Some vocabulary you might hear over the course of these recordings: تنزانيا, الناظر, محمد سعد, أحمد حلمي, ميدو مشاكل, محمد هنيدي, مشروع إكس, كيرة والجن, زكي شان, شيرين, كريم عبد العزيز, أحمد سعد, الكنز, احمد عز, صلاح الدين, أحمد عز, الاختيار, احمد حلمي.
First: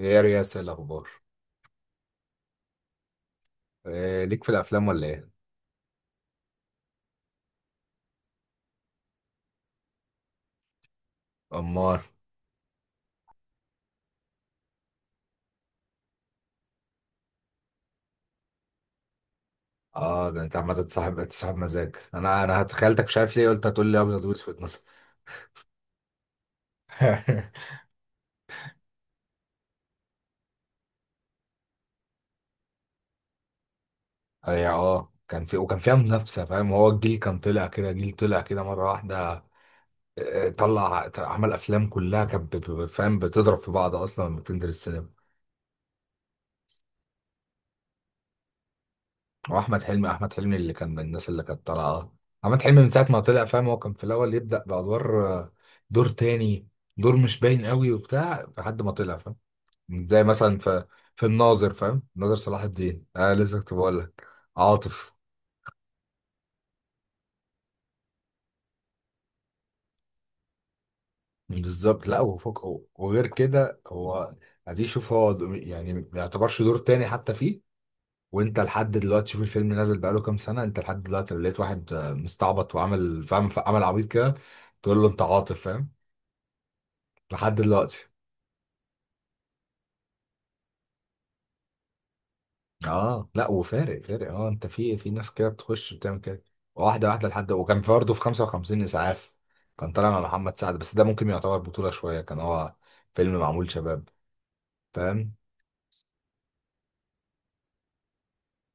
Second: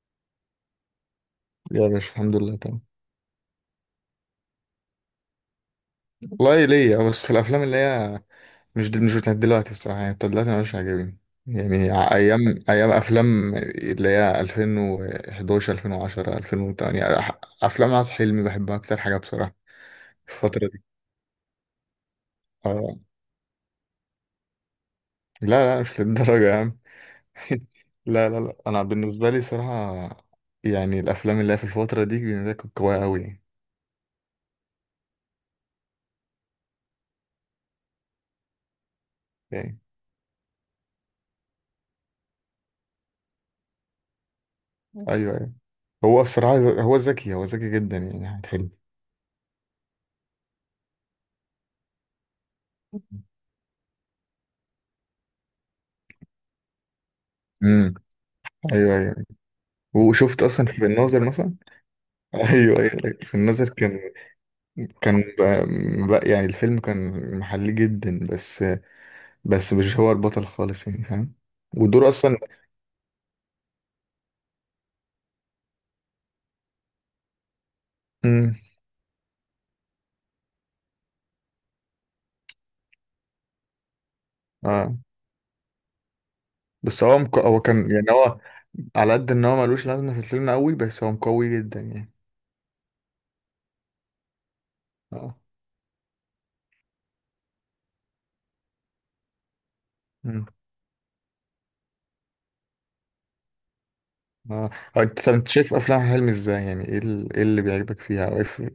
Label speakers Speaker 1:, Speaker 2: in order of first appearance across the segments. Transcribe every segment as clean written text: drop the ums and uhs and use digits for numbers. Speaker 1: ايه يا رياس، إيه الاخبار؟
Speaker 2: يا باشا، الحمد لله تمام.
Speaker 1: إيه ليك في الافلام ولا ايه؟
Speaker 2: والله ليا بس في الافلام اللي هي مش بتاعت دلوقتي الصراحه، يعني بتاعت دلوقتي مش عاجبني. يعني
Speaker 1: امار.
Speaker 2: ايام افلام اللي هي 2011 2010 2008 افلام عاد حلمي بحبها اكتر حاجه بصراحه
Speaker 1: اه
Speaker 2: في
Speaker 1: ده انت
Speaker 2: الفتره دي.
Speaker 1: عمال تصاحب، انت صاحب مزاج، انا
Speaker 2: آه.
Speaker 1: تخيلتك مش عارف ليه، قلت هتقول لي ابيض واسود مثلا.
Speaker 2: لا لا، مش للدرجه يا عم. لا لا لا، انا بالنسبه لي صراحه يعني الافلام اللي هي في الفتره دي بالنسبة لي كانت قويه قوي يعني.
Speaker 1: اي اه، كان في وكان فيها منافسه، فاهم؟ هو الجيل كان طلع كده، جيل طلع كده مره واحده.
Speaker 2: يعني-
Speaker 1: طلع عمل افلام كلها كانت فاهم، بتضرب في بعض اصلا لما بتنزل السينما.
Speaker 2: ايوه ايوه. هو الصراحه هو ذكي جدا يعني.
Speaker 1: واحمد حلمي اللي كان من الناس اللي كانت طالعه. احمد حلمي من ساعه ما
Speaker 2: حلمي.
Speaker 1: طلع فاهم، هو كان في الاول يبدا بادوار. دور تاني، دور مش باين قوي وبتاع لحد ما
Speaker 2: ايوه ايوه.
Speaker 1: طلع فاهم. زي
Speaker 2: وشفت
Speaker 1: مثلا
Speaker 2: اصلا في
Speaker 1: في
Speaker 2: الناظر مثلا.
Speaker 1: الناظر، فاهم؟ ناظر صلاح
Speaker 2: ايوه ايوه،
Speaker 1: الدين،
Speaker 2: أيوة.
Speaker 1: انا
Speaker 2: في
Speaker 1: لسه
Speaker 2: الناظر
Speaker 1: كنت بقول
Speaker 2: كان.
Speaker 1: لك عاطف.
Speaker 2: كان بقى بقى يعني الفيلم كان محلي جدا، بس مش هو البطل خالص يعني، فاهم؟
Speaker 1: بالظبط،
Speaker 2: ودور
Speaker 1: لا،
Speaker 2: اصلا.
Speaker 1: وفوق وغير كده هو، ادي شوف هو يعني ما يعتبرش دور تاني حتى فيه.
Speaker 2: امم.
Speaker 1: وانت لحد دلوقتي شوف الفيلم نازل بقاله كام سنه، انت لحد دلوقتي لقيت واحد مستعبط وعمل فاهم، عمل عبيط كده
Speaker 2: اه.
Speaker 1: تقول له انت عاطف، فاهم؟ لحد
Speaker 2: هو كان
Speaker 1: دلوقتي.
Speaker 2: يعني هو على قد ان هو ملوش لازمه في الفيلم قوي، بس هو مقوي جدا يعني.
Speaker 1: اه، لا وفارق فارق، اه، انت في ناس
Speaker 2: اه.
Speaker 1: كده بتخش بتعمل كده واحده واحده لحد. وكان في برضه في 55 اسعاف، كان طالع مع
Speaker 2: امم.
Speaker 1: محمد سعد، بس ده ممكن يعتبر بطوله شويه، كان هو فيلم معمول شباب،
Speaker 2: اه. هو انت، طب
Speaker 1: فاهم؟
Speaker 2: انت شايف افلام حلمي ازاي؟ يعني إيه اللي بيعجبك فيها،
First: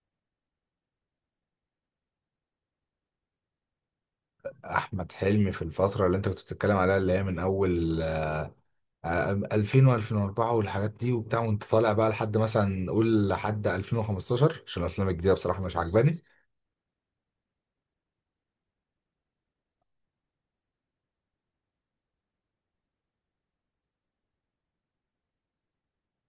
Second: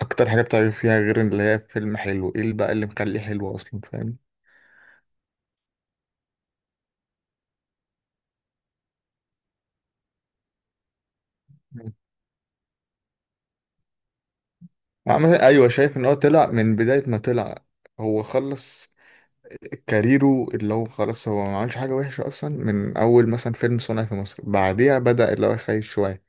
Speaker 2: اكتر حاجه بتعجبك فيها غير اللي هي فيلم حلو؟ ايه اللي بقى اللي مخليه حلو اصلا، فاهم؟
Speaker 1: احمد حلمي في الفتره اللي انت كنت بتتكلم عليها، اللي هي من اول 2000 و2004 والحاجات دي وبتاع، وانت طالع بقى لحد مثلا، قول لحد 2015، عشان الافلام الجديده
Speaker 2: عمل.
Speaker 1: بصراحه
Speaker 2: ايوه،
Speaker 1: مش
Speaker 2: شايف ان هو
Speaker 1: عجباني.
Speaker 2: طلع من بدايه ما طلع. هو خلص كاريره، اللي هو خلاص هو ما عملش حاجه وحشه اصلا من اول، مثلا فيلم صنع في مصر بعديها بدا اللي هو يخيش شويه.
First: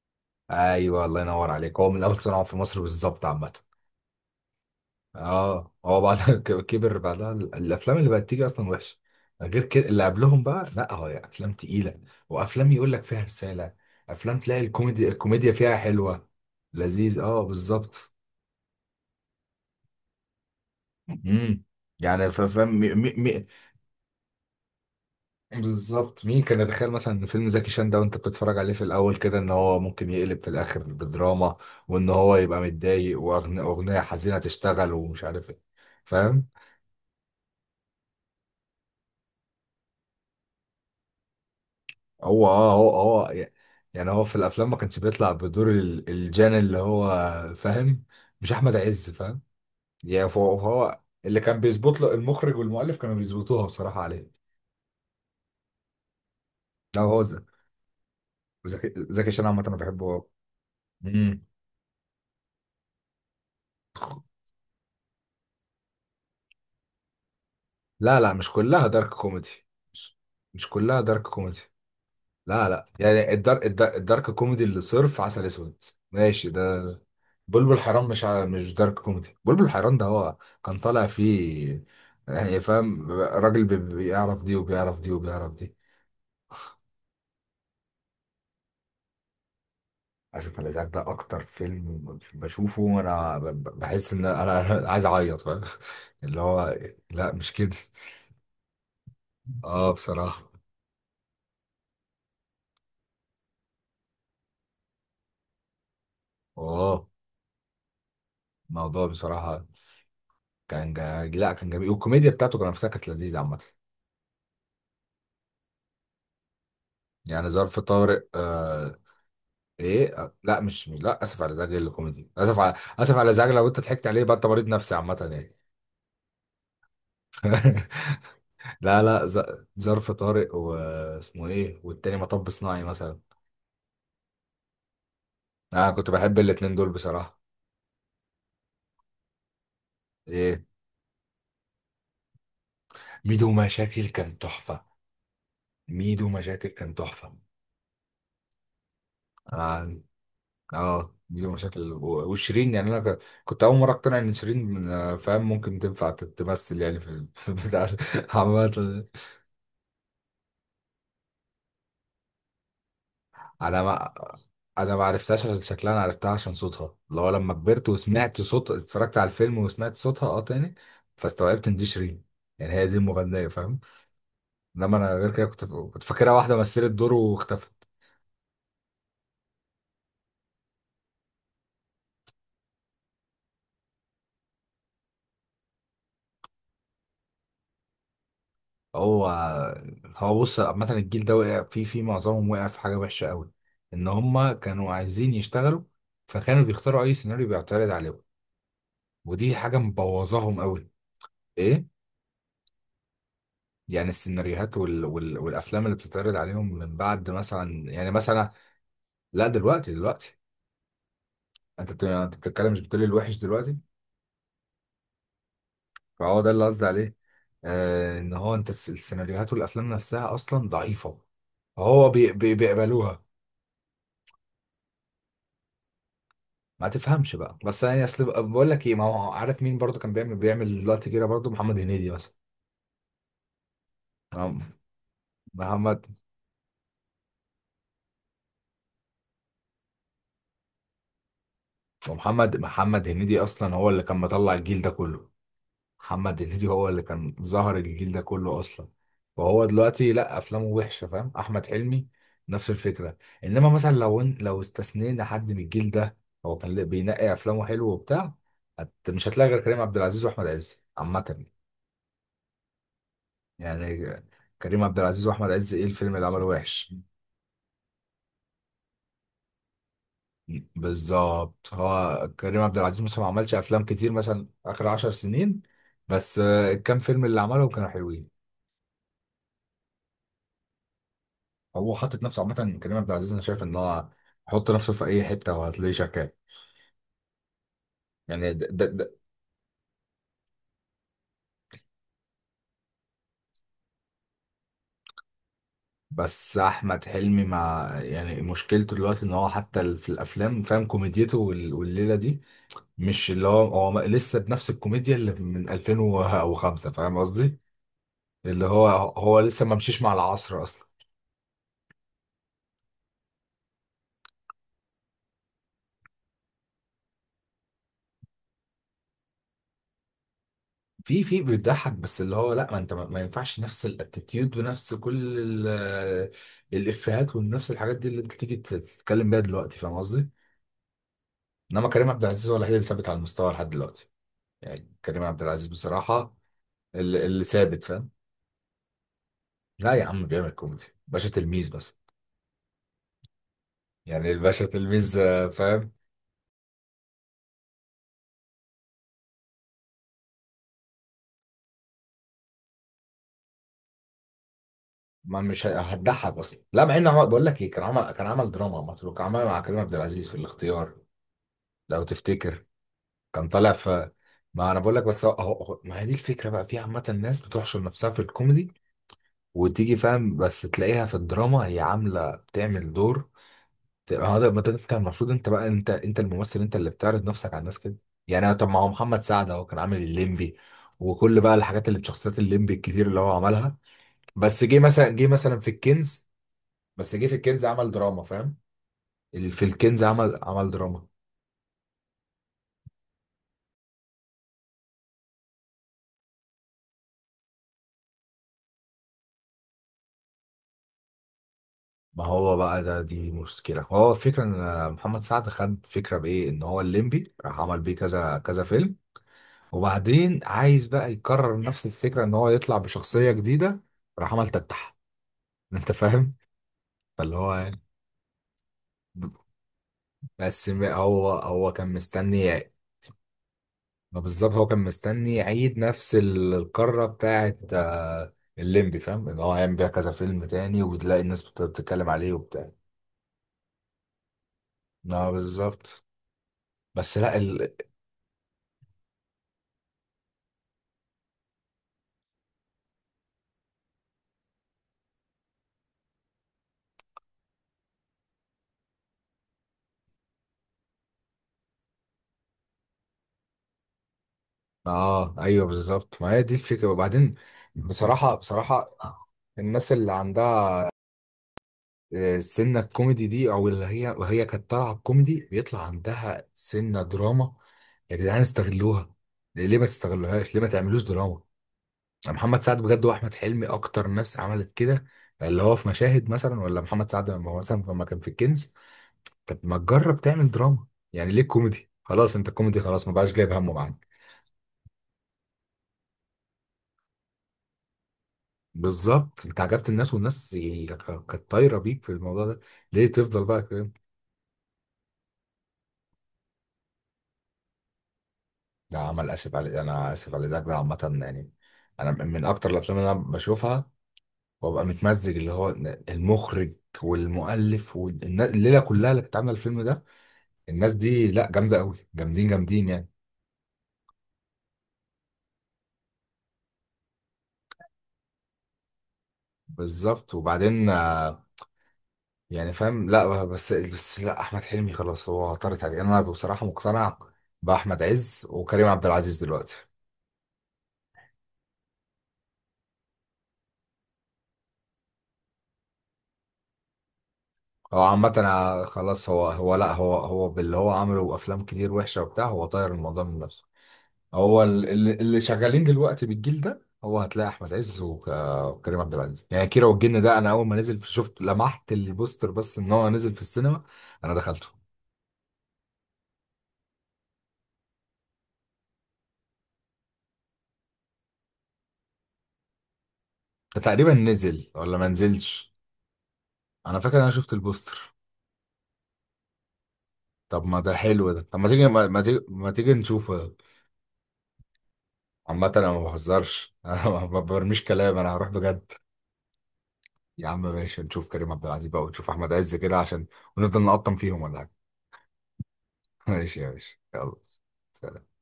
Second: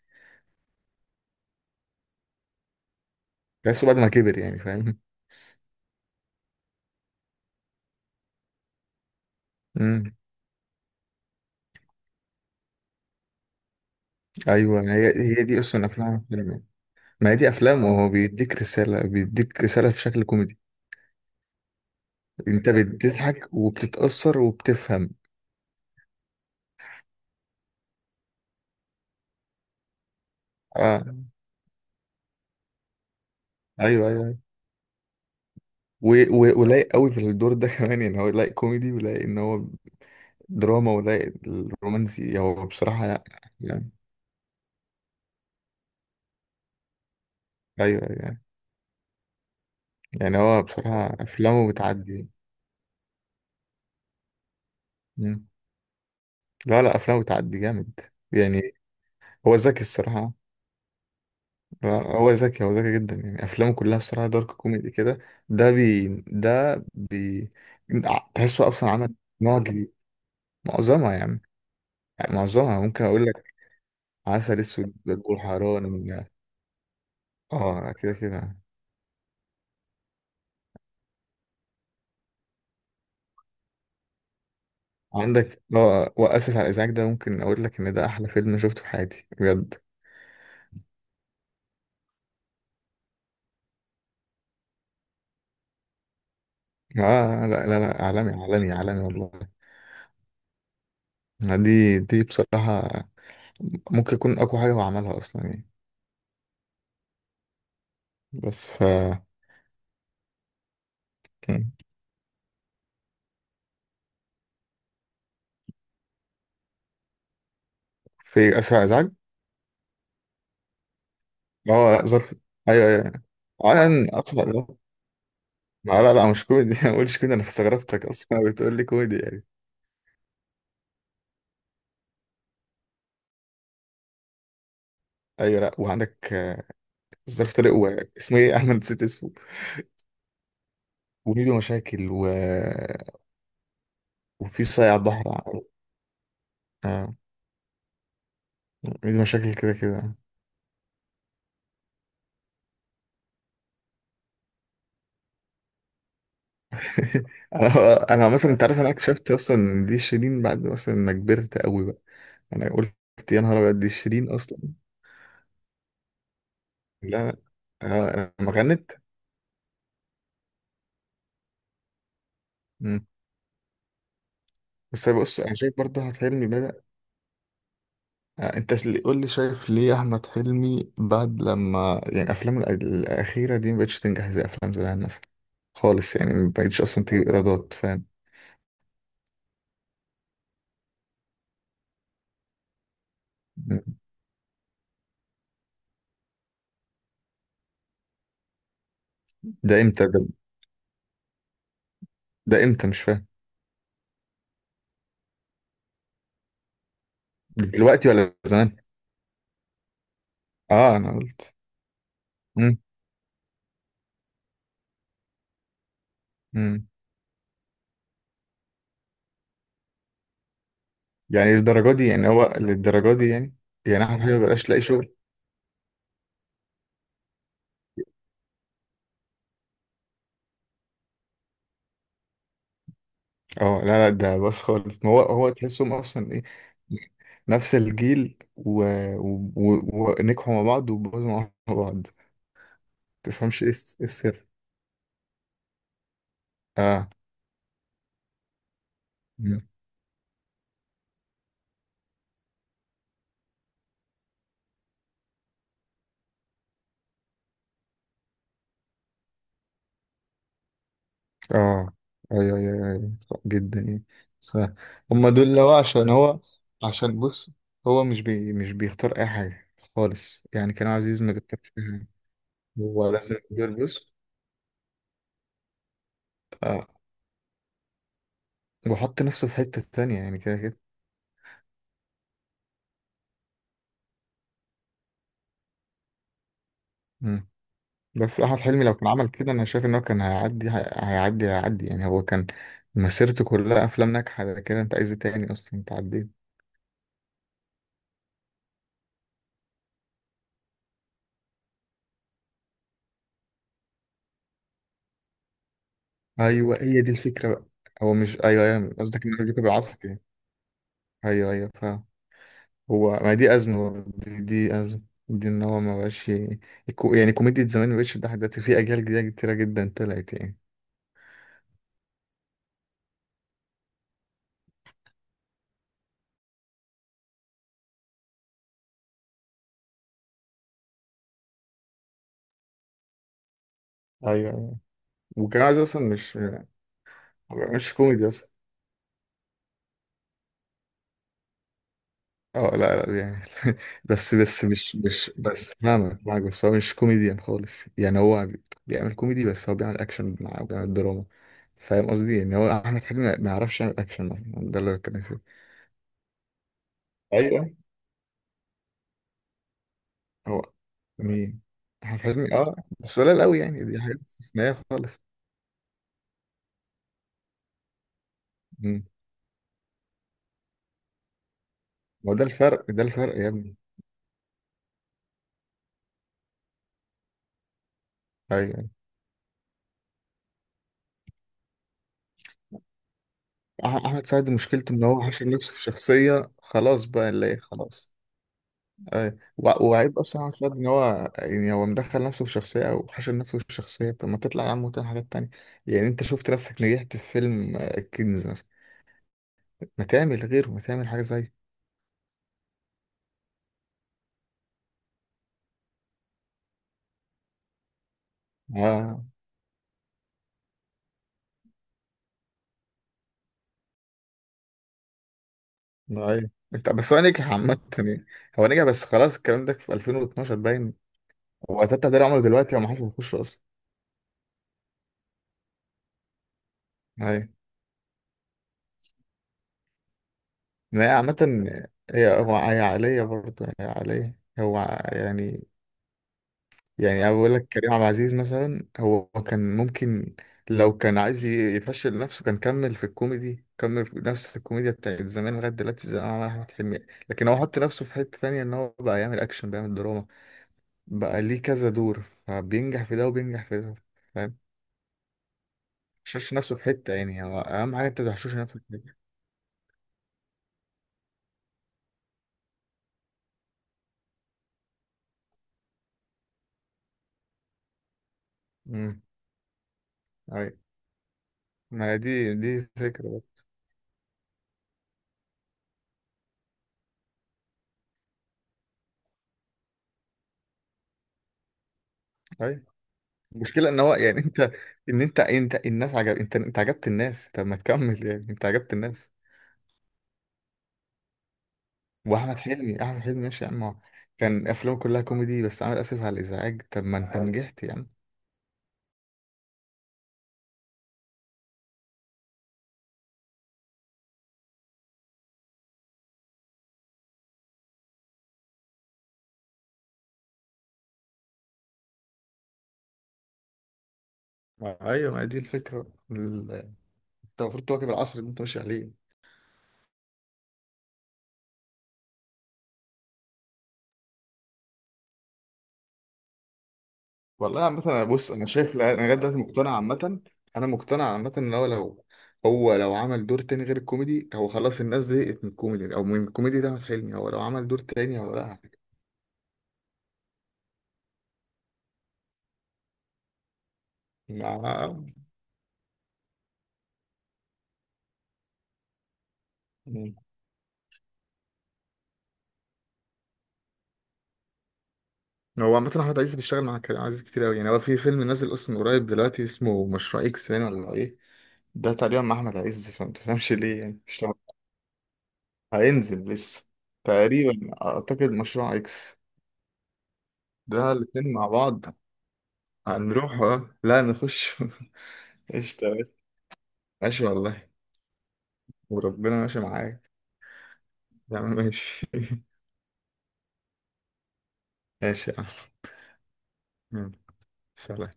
Speaker 1: ايوه، الله ينور عليك، هو من اول صناعه في مصر بالظبط عامه.
Speaker 2: تحسه بعد ما كبر، يعني فاهم.
Speaker 1: اه، هو بعدها كبر، بعدها الافلام اللي بقت تيجي اصلا وحشه، غير كده اللي
Speaker 2: امم.
Speaker 1: قبلهم بقى، لا، هو افلام تقيله، وافلام يقول لك فيها رساله، افلام تلاقي
Speaker 2: ايوه، ما
Speaker 1: الكوميدي
Speaker 2: هي
Speaker 1: الكوميديا
Speaker 2: دي
Speaker 1: فيها
Speaker 2: اصلا افلام
Speaker 1: حلوه،
Speaker 2: فيلم.
Speaker 1: لذيذ،
Speaker 2: ما هي
Speaker 1: اه
Speaker 2: دي افلام وهو
Speaker 1: بالظبط.
Speaker 2: بيديك رساله، بيديك رساله في شكل كوميدي.
Speaker 1: امم. يعني
Speaker 2: انت
Speaker 1: فاهم
Speaker 2: بتضحك وبتتاثر وبتفهم.
Speaker 1: بالظبط، مين كان يتخيل مثلا ان فيلم زكي شان ده، وانت بتتفرج عليه في الاول كده، ان هو ممكن يقلب في الاخر
Speaker 2: اه
Speaker 1: بدراما، وان هو يبقى متضايق واغنيه أغنية
Speaker 2: ايوه ايوه،
Speaker 1: حزينه
Speaker 2: أيوة.
Speaker 1: تشتغل ومش عارف ايه. فاهم؟
Speaker 2: ولايق قوي في الدور ده كمان، يعني هو لايق كوميدي، ولايق ان هو دراما، ولا الرومانسي
Speaker 1: هو
Speaker 2: هو
Speaker 1: اه هو
Speaker 2: بصراحة لا.
Speaker 1: هو ي-
Speaker 2: يعني
Speaker 1: يعني هو في الافلام ما كانش بيطلع بدور الجان اللي هو،
Speaker 2: أيوه
Speaker 1: فاهم؟
Speaker 2: أيوه يعني.
Speaker 1: مش احمد عز، فاهم؟ يعني
Speaker 2: يعني
Speaker 1: فهو,
Speaker 2: هو
Speaker 1: فهو
Speaker 2: بصراحة
Speaker 1: اللي كان
Speaker 2: أفلامه
Speaker 1: بيظبط له،
Speaker 2: بتعدي.
Speaker 1: المخرج والمؤلف كانوا بيظبطوها بصراحه عليه.
Speaker 2: مم. لا لا،
Speaker 1: لا، هو
Speaker 2: أفلامه
Speaker 1: ذكي.
Speaker 2: بتعدي جامد يعني.
Speaker 1: زكي شان
Speaker 2: هو
Speaker 1: عامه، انا
Speaker 2: ذكي
Speaker 1: بحبه أوي.
Speaker 2: الصراحة.
Speaker 1: امم.
Speaker 2: هو ذكي جدا يعني. أفلامه كلها الصراحة دارك كوميدي كده. ده بي ده بي
Speaker 1: لا لا، مش
Speaker 2: تحسه
Speaker 1: كلها
Speaker 2: أصلا
Speaker 1: دارك
Speaker 2: عمل
Speaker 1: كوميدي.
Speaker 2: نوع جديد.
Speaker 1: مش, مش كلها
Speaker 2: معظمها
Speaker 1: دارك
Speaker 2: يعني
Speaker 1: كوميدي.
Speaker 2: يعني
Speaker 1: لا
Speaker 2: معظمها
Speaker 1: لا،
Speaker 2: ممكن أقول
Speaker 1: يعني
Speaker 2: لك.
Speaker 1: الدارك
Speaker 2: عسل
Speaker 1: كوميدي اللي
Speaker 2: أسود،
Speaker 1: صرف،
Speaker 2: بلبول
Speaker 1: عسل اسود،
Speaker 2: حيران.
Speaker 1: ماشي ده. بلبل
Speaker 2: اه،
Speaker 1: حيران
Speaker 2: كده
Speaker 1: مش ع...
Speaker 2: كده.
Speaker 1: مش دارك كوميدي، بلبل حيران ده هو كان طالع فيه، يعني فاهم، راجل بيعرف دي وبيعرف دي وبيعرف
Speaker 2: عندك
Speaker 1: دي.
Speaker 2: اه، واسف على الازعاج ده ممكن اقول لك ان ده احلى فيلم شفته في حياتي بجد.
Speaker 1: اشوف الازعاج ده، اكتر فيلم بشوفه وانا بحس ان انا عايز اعيط، فاهم اللي هو؟ لا،
Speaker 2: اه
Speaker 1: مش
Speaker 2: لا
Speaker 1: كده.
Speaker 2: لا لا، عالمي عالمي عالمي والله.
Speaker 1: اه بصراحة.
Speaker 2: دي بصراحة ممكن يكون أقوى حاجة هو عملها أصلا يعني.
Speaker 1: اه،
Speaker 2: بس.
Speaker 1: الموضوع بصراحة كان لا، كان جميل، والكوميديا بتاعته كان نفسها كانت لذيذة عامة، يعني ظرف طارق
Speaker 2: في أسرع
Speaker 1: آه،
Speaker 2: إزعاج.
Speaker 1: ايه لا، مش، لا، اسف على ازعاج
Speaker 2: اه،
Speaker 1: إيه اللي
Speaker 2: لا
Speaker 1: كوميدي؟
Speaker 2: ظرف.
Speaker 1: اسف على
Speaker 2: أيوه أيوه.
Speaker 1: اسف على ازعاج لو انت ضحكت
Speaker 2: أنا
Speaker 1: عليه يبقى
Speaker 2: أسرع
Speaker 1: انت
Speaker 2: إزعاج
Speaker 1: مريض
Speaker 2: لا.
Speaker 1: نفسي عامه يعني.
Speaker 2: لا لا مش كوميدي، ما بقولش كوميدي. أنا استغربتك أصلا بتقول لي
Speaker 1: لا
Speaker 2: كوميدي
Speaker 1: لا،
Speaker 2: يعني.
Speaker 1: ظرف طارق، واسمه ايه، والتاني مطب صناعي مثلا.
Speaker 2: أيوه، لا
Speaker 1: انا كنت
Speaker 2: وعندك
Speaker 1: بحب الاتنين دول بصراحه.
Speaker 2: ظرف طارق، واسمه إيه؟ أحمد، نسيت اسمه.
Speaker 1: ايه.
Speaker 2: وميدو مشاكل
Speaker 1: ميدو مشاكل كان
Speaker 2: وفي
Speaker 1: تحفه.
Speaker 2: صايع الظهر.
Speaker 1: ميدو مشاكل كان
Speaker 2: آه،
Speaker 1: تحفه.
Speaker 2: ميدو مشاكل كده
Speaker 1: انا
Speaker 2: كده.
Speaker 1: اه، ميدو مشاكل وشيرين، يعني انا كنت اول مره اقتنع ان شيرين فاهم، ممكن تنفع تمثل يعني في في البتاع.
Speaker 2: انا انا مثلا انت
Speaker 1: عامه،
Speaker 2: عارف انا اكتشفت اصلا ان دي شيرين بعد مثلا ما كبرت قوي بقى. انا قلت يا نهار ابيض،
Speaker 1: انا
Speaker 2: دي
Speaker 1: ما
Speaker 2: شيرين اصلا.
Speaker 1: انا ما عرفتهاش عشان شكلها، انا عرفتها عشان صوتها، اللي هو
Speaker 2: لا،
Speaker 1: لما كبرت
Speaker 2: انا
Speaker 1: وسمعت
Speaker 2: لما
Speaker 1: صوت،
Speaker 2: غنت.
Speaker 1: اتفرجت على الفيلم وسمعت صوتها تاني، فاستوعبت ان دي شيرين، يعني هي دي
Speaker 2: مم.
Speaker 1: المغنيه، فاهم؟ انما
Speaker 2: بس
Speaker 1: انا
Speaker 2: أنا
Speaker 1: غير
Speaker 2: بص،
Speaker 1: كده
Speaker 2: انا
Speaker 1: كنت
Speaker 2: شايف برضه
Speaker 1: كنت
Speaker 2: احمد
Speaker 1: فاكرها
Speaker 2: حلمي
Speaker 1: واحده
Speaker 2: بدأ.
Speaker 1: مثلت دور واختفت.
Speaker 2: انت اللي قول لي، شايف ليه احمد حلمي بعد لما يعني افلامه الاخيره دي ما بقتش تنجح زي افلام زمان مثلا؟ خالص يعني ما بقتش اصلا تجيب ايرادات، فاهم؟
Speaker 1: هو هو بص عامه، الجيل ده وقع في معظمهم، وقع في حاجه وحشه قوي،
Speaker 2: مم.
Speaker 1: ان هم كانوا عايزين يشتغلوا، فكانوا بيختاروا اي سيناريو بيعترض عليهم، ودي حاجه
Speaker 2: ده امتى ده،
Speaker 1: مبوظاهم قوي. ايه؟
Speaker 2: ده امتى مش فاهم.
Speaker 1: يعني السيناريوهات والافلام اللي بتتعرض عليهم من بعد مثلا،
Speaker 2: دلوقتي
Speaker 1: يعني
Speaker 2: ولا
Speaker 1: مثلا.
Speaker 2: زمان؟
Speaker 1: لا، دلوقتي دلوقتي.
Speaker 2: اه انا قلت.
Speaker 1: انت بتتكلم،
Speaker 2: مم.
Speaker 1: مش بتقول لي الوحش دلوقتي؟ فهو ده اللي قصدي
Speaker 2: مم.
Speaker 1: عليه. ان هو انت السيناريوهات والافلام نفسها اصلا ضعيفه،
Speaker 2: يعني للدرجة دي
Speaker 1: فهو
Speaker 2: يعني،
Speaker 1: بي...
Speaker 2: هو
Speaker 1: بي...
Speaker 2: للدرجة
Speaker 1: بيقبلوها
Speaker 2: دي يعني؟ يعني احمد حبيبي مبقاش لاقي شغل؟
Speaker 1: ما تفهمش بقى، بس يعني اصل، بقول لك ايه، ما هو عارف مين برضو كان بيعمل دلوقتي كده برضو، محمد هنيدي مثلا.
Speaker 2: اه لا لا، ده
Speaker 1: نعم.
Speaker 2: بس خالص. ما هو تحسهم
Speaker 1: محمد.
Speaker 2: اصلا ايه. نفس الجيل ونجحوا مع بعض وبوظوا مع بعض.
Speaker 1: محمد هنيدي
Speaker 2: تفهمش ايه
Speaker 1: اصلا هو
Speaker 2: الس-
Speaker 1: اللي
Speaker 2: إيه
Speaker 1: كان
Speaker 2: السر.
Speaker 1: مطلع الجيل ده كله، محمد هنيدي هو اللي
Speaker 2: اه.
Speaker 1: كان ظهر الجيل ده كله اصلا،
Speaker 2: مم.
Speaker 1: وهو دلوقتي لا، افلامه وحشه، فاهم؟ احمد حلمي نفس الفكره. انما مثلا لو استثنينا حد من الجيل ده، هو كان بينقي افلامه حلو وبتاع. مش هتلاقي غير كريم عبد العزيز واحمد عز عامه،
Speaker 2: اه ايوه ايوه ايوه، صح جدا يعني.
Speaker 1: يعني
Speaker 2: صح.
Speaker 1: كريم عبد العزيز
Speaker 2: هما
Speaker 1: واحمد
Speaker 2: دول لو
Speaker 1: عز ايه
Speaker 2: عشان
Speaker 1: الفيلم اللي
Speaker 2: هو
Speaker 1: عمله وحش؟
Speaker 2: عشان بص. هو مش بيختار اي حاجة خالص، يعني كريم عبد العزيز ما
Speaker 1: بالظبط،
Speaker 2: بيختارش أي حاجة.
Speaker 1: هو كريم عبد العزيز
Speaker 2: هو
Speaker 1: مثلا ما
Speaker 2: لازم
Speaker 1: عملش
Speaker 2: يدور،
Speaker 1: افلام
Speaker 2: بص.
Speaker 1: كتير، مثلا اخر عشر سنين، بس
Speaker 2: آه،
Speaker 1: الكام فيلم اللي عملهم كانوا حلوين.
Speaker 2: وحط نفسه في حتة تانية يعني كده كده.
Speaker 1: هو حاطط نفسه عامة، كريم عبد العزيز أنا شايف إن هو حط نفسه في أي حتة وهتلاقيه شغال.
Speaker 2: مم. بس
Speaker 1: يعني
Speaker 2: أحمد
Speaker 1: ده
Speaker 2: حلمي
Speaker 1: ده
Speaker 2: لو كان
Speaker 1: ده
Speaker 2: عمل كده أنا شايف إن هو كان هيعدي يعني. هو كان مسيرته كلها أفلام ناجحة، ده كده أنت عايز إيه تاني أصلا، أنت عديت.
Speaker 1: بس أحمد حلمي مع يعني، مشكلته دلوقتي إن هو حتى في الأفلام فاهم، كوميديته والليلة دي مش اللي هو، لسه بنفس الكوميديا اللي من
Speaker 2: أيوه،
Speaker 1: 2005،
Speaker 2: هي دي
Speaker 1: فاهم
Speaker 2: الفكرة
Speaker 1: قصدي؟
Speaker 2: بقى. هو مش أيوه
Speaker 1: اللي هو،
Speaker 2: أيوه، قصدك إن
Speaker 1: هو
Speaker 2: هو بيكون
Speaker 1: لسه ما
Speaker 2: بالعافية
Speaker 1: مشيش مع
Speaker 2: يعني.
Speaker 1: العصر أصلا.
Speaker 2: أيوه أيوه، فاهم. هو، ما دي أزمة برضه، دي أزمة. دي إن هو ما بقاش يعني كوميديا زمان ما بقتش تضحك دلوقتي، في أجيال جديدة كتيرة جدا طلعت يعني.
Speaker 1: في بيضحك، بس اللي هو لا، ما انت، ما ينفعش نفس الاتيتيود ونفس كل الافيهات ونفس الحاجات دي اللي انت تيجي تتكلم بيها دلوقتي، فاهم قصدي؟ انما كريم عبد العزيز هو الوحيد اللي ثابت على المستوى لحد دلوقتي،
Speaker 2: أيوه أيوه.
Speaker 1: يعني كريم عبد
Speaker 2: وكان
Speaker 1: العزيز
Speaker 2: عايز أصلا
Speaker 1: بصراحه
Speaker 2: مش
Speaker 1: اللي ثابت،
Speaker 2: مش
Speaker 1: فاهم؟
Speaker 2: كوميدي أصلا.
Speaker 1: لا يا عم، بيعمل كوميدي، باشا تلميذ بس،
Speaker 2: اه لا لا يعني.
Speaker 1: يعني
Speaker 2: بس
Speaker 1: الباشا
Speaker 2: بس مش
Speaker 1: تلميذ
Speaker 2: مش
Speaker 1: آه،
Speaker 2: بس
Speaker 1: فاهم،
Speaker 2: فاهمك، معاك، بس هو مش كوميديان خالص يعني. هو بيعمل كوميدي، بس هو بيعمل اكشن معاه وبيعمل دراما. فاهم قصدي؟ يعني هو احمد حلمي ما يعرفش يعمل اكشن مثلا، ده اللي بتكلم
Speaker 1: ما
Speaker 2: فيه.
Speaker 1: مش هتضحك اصلا، لا، مع ان هو، بقول لك
Speaker 2: ايوه.
Speaker 1: ايه، كان عمل دراما مع مطروح، كان عمل مع كريم عبد العزيز في
Speaker 2: هو.
Speaker 1: الاختيار،
Speaker 2: مين؟
Speaker 1: لو
Speaker 2: احمد حلمي،
Speaker 1: تفتكر،
Speaker 2: اه. بس قليل
Speaker 1: كان
Speaker 2: قوي
Speaker 1: طالع
Speaker 2: يعني، دي
Speaker 1: في.
Speaker 2: حاجات
Speaker 1: ما
Speaker 2: استثنائيه
Speaker 1: انا بقول لك،
Speaker 2: خالص.
Speaker 1: بس ما هي دي الفكره بقى، في عامه الناس بتحشر نفسها في الكوميدي،
Speaker 2: مم.
Speaker 1: وتيجي فاهم بس تلاقيها في الدراما هي عامله
Speaker 2: ما هو ده الفرق،
Speaker 1: بتعمل
Speaker 2: ده
Speaker 1: دور.
Speaker 2: الفرق يا ابني.
Speaker 1: اه ده، ما ده انت المفروض، انت بقى، انت الممثل، انت اللي بتعرض نفسك على الناس كده. يعني
Speaker 2: ايوه،
Speaker 1: طب، ما هو
Speaker 2: أيوة.
Speaker 1: محمد سعد اهو كان عامل الليمبي، وكل بقى الحاجات اللي بشخصيات الليمبي الكتير اللي هو عملها،
Speaker 2: احمد سعد
Speaker 1: بس جه
Speaker 2: مشكلته ان
Speaker 1: مثلا
Speaker 2: هو
Speaker 1: جه
Speaker 2: حشر
Speaker 1: مثلا في
Speaker 2: نفسه في
Speaker 1: الكنز،
Speaker 2: شخصيه، خلاص
Speaker 1: بس جه
Speaker 2: بقى
Speaker 1: في
Speaker 2: اللي هي
Speaker 1: الكنز عمل
Speaker 2: خلاص.
Speaker 1: دراما، فاهم؟
Speaker 2: أي.
Speaker 1: في الكنز
Speaker 2: وعيب
Speaker 1: عمل
Speaker 2: اصلا على
Speaker 1: عمل
Speaker 2: سعد ان
Speaker 1: دراما.
Speaker 2: هو يعني، هو مدخل نفسه في شخصيه او حاشر نفسه في شخصيه، طب ما تطلع يا عم وتعمل حاجات تانية. يعني انت شفت نفسك نجحت في فيلم الكنز مثلا، ما تعمل غيره، ما تعمل حاجه زيه.
Speaker 1: ما هو بقى، ده دي مشكلة، هو الفكرة ان محمد سعد خد فكرة بايه ان هو الليمبي راح عمل بيه كذا كذا فيلم،
Speaker 2: اه.
Speaker 1: وبعدين عايز بقى يكرر نفس الفكرة ان هو يطلع بشخصية جديدة، راح عمل تتح، انت فاهم
Speaker 2: أي. انت بس، هو
Speaker 1: فاللي
Speaker 2: نجح
Speaker 1: هو
Speaker 2: عامه
Speaker 1: إيه؟
Speaker 2: يعني. هو نجح بس، خلاص الكلام ده في 2012
Speaker 1: بس
Speaker 2: باين.
Speaker 1: هو
Speaker 2: هو
Speaker 1: كان
Speaker 2: تاتا ده عمره
Speaker 1: مستني.
Speaker 2: دلوقتي، هو ما حدش بيخش اصلا.
Speaker 1: ما بالظبط، هو كان مستني يعيد نفس القارة
Speaker 2: اي.
Speaker 1: بتاعت الليمبي، فاهم ان هو هيعمل بيها كذا فيلم تاني،
Speaker 2: ما هي
Speaker 1: وبتلاقي
Speaker 2: عامه،
Speaker 1: الناس بتتكلم عليه
Speaker 2: هي هو
Speaker 1: وبتاع.
Speaker 2: هي عاليه برضه، هي عاليه هو،
Speaker 1: اه
Speaker 2: يعني
Speaker 1: بالظبط. بس
Speaker 2: يعني أنا
Speaker 1: لا
Speaker 2: بقول لك كريم عبد العزيز مثلا هو كان ممكن، لو كان عايز يفشل نفسه كان كمل في الكوميدي، كمل في نفس الكوميديا بتاعت زمان لغاية دلوقتي زي ما عمل أحمد حلمي. لكن هو حط نفسه في حتة تانية، إن هو بقى يعمل أكشن، بيعمل دراما، بقى ليه كذا دور، فبينجح في ده وبينجح في ده، فاهم؟
Speaker 1: اه ايوه، بالظبط، ما هي دي
Speaker 2: مشاش نفسه
Speaker 1: الفكرة،
Speaker 2: في حتة،
Speaker 1: وبعدين
Speaker 2: يعني هو أهم حاجة أنت
Speaker 1: بصراحة،
Speaker 2: متحشوش
Speaker 1: بصراحة
Speaker 2: نفسك في حتة.
Speaker 1: الناس اللي عندها سنة الكوميدي دي، او اللي هي، وهي كانت طالعة الكوميدي بيطلع عندها سنة دراما، يا جدعان استغلوها،
Speaker 2: أمم.
Speaker 1: ليه ما تستغلوهاش، ليه ما
Speaker 2: أي.
Speaker 1: تعملوش دراما؟
Speaker 2: ما هي دي
Speaker 1: محمد سعد
Speaker 2: دي
Speaker 1: بجد
Speaker 2: فكرة
Speaker 1: واحمد
Speaker 2: بقى.
Speaker 1: حلمي اكتر ناس عملت كده، اللي هو في مشاهد مثلا، ولا محمد سعد لما هو مثلا، لما كان في الكنز طب ما تجرب تعمل دراما، يعني ليه كوميدي؟ خلاص انت كوميدي،
Speaker 2: أي.
Speaker 1: خلاص ما بقاش جايب همه
Speaker 2: المشكلة
Speaker 1: معاك.
Speaker 2: إن هو يعني أنت، إن أنت الناس عجب، أنت عجبت الناس، طب ما تكمل يعني أنت عجبت الناس.
Speaker 1: بالظبط، انت عجبت الناس، والناس يعني كانت طايره بيك في الموضوع ده،
Speaker 2: واحمد حلمي
Speaker 1: ليه
Speaker 2: احمد
Speaker 1: تفضل
Speaker 2: حلمي
Speaker 1: بقى
Speaker 2: ماشي يا عم.
Speaker 1: كده؟
Speaker 2: هو كان افلامه كلها كوميدي، بس عامل اسف على الازعاج، طب ما انت نجحت يا عم.
Speaker 1: ده عمل اسف على، انا اسف على ذاك ده عامه يعني، انا من اكتر الافلام اللي انا بشوفها وابقى متمزج، اللي هو المخرج والمؤلف والناس الليله كلها اللي كانت عامله الفيلم ده، الناس دي لا، جامدة قوي، جامدين جامدين، يعني
Speaker 2: ايوه، ما هي دي الفكره انت المفروض تواكب العصر اللي انت ماشي عليه.
Speaker 1: بالظبط. وبعدين، يعني فاهم، لا بس لا، احمد حلمي خلاص هو طارت عليه، انا بصراحة مقتنع
Speaker 2: والله
Speaker 1: باحمد
Speaker 2: عامة، أنا
Speaker 1: عز
Speaker 2: بص أنا
Speaker 1: وكريم
Speaker 2: شايف
Speaker 1: عبد
Speaker 2: أنا لغاية
Speaker 1: العزيز
Speaker 2: دلوقتي
Speaker 1: دلوقتي.
Speaker 2: مقتنع عامة. أنا مقتنع عامة إن هو لو، هو لو عمل دور تاني غير الكوميدي، هو خلاص الناس زهقت من الكوميدي أو من الكوميدي ده، أحمد حلمي هو لو عمل
Speaker 1: هو
Speaker 2: دور
Speaker 1: عامة
Speaker 2: تاني هو.
Speaker 1: خلاص هو، هو لا هو هو باللي هو عمله، وافلام كتير وحشة وبتاع، هو طاير الموضوع من نفسه. هو اللي شغالين دلوقتي بالجيل ده، هو هتلاقي احمد عز وكريم عبد العزيز، يعني كيرة والجن
Speaker 2: لا.
Speaker 1: ده انا اول ما نزل شفت، لمحت البوستر بس ان هو نزل في السينما، انا دخلته.
Speaker 2: هو عامة أحمد عز بيشتغل مع كريم عبد العزيز كتير أوي يعني، هو في فيلم نازل أصلا قريب دلوقتي اسمه مشروع إكس، باين ولا إيه؟ ده تقريبا مع أحمد عز، فما تفهمش ليه
Speaker 1: تقريبا
Speaker 2: يعني، مش
Speaker 1: نزل
Speaker 2: عارف.
Speaker 1: ولا ما نزلش؟
Speaker 2: هينزل لسه.
Speaker 1: انا فاكر إن انا شفت
Speaker 2: تقريبا
Speaker 1: البوستر.
Speaker 2: أعتقد مشروع إكس.
Speaker 1: طب ما ده
Speaker 2: ده
Speaker 1: حلو ده،
Speaker 2: الاتنين
Speaker 1: طب ما
Speaker 2: مع
Speaker 1: تيجي ما,
Speaker 2: بعض.
Speaker 1: ما تيجي ما تيجي نشوفه.
Speaker 2: هنروح لا نخش.
Speaker 1: عامة انا ما
Speaker 2: قشطة يا باشا.
Speaker 1: بهزرش، انا ما
Speaker 2: ماشي
Speaker 1: برميش
Speaker 2: والله،
Speaker 1: كلام، انا هروح بجد.
Speaker 2: وربنا ماشي معاك.
Speaker 1: يا عم ماشي، نشوف كريم
Speaker 2: يا
Speaker 1: عبد
Speaker 2: عم
Speaker 1: العزيز بقى ونشوف
Speaker 2: ماشي.
Speaker 1: احمد عز كده، عشان ونفضل نقطم فيهم ولا حاجة.
Speaker 2: ماشي يا عم.
Speaker 1: ماشي يا باشا، يلا.
Speaker 2: يلا،
Speaker 1: سلام.
Speaker 2: سلام.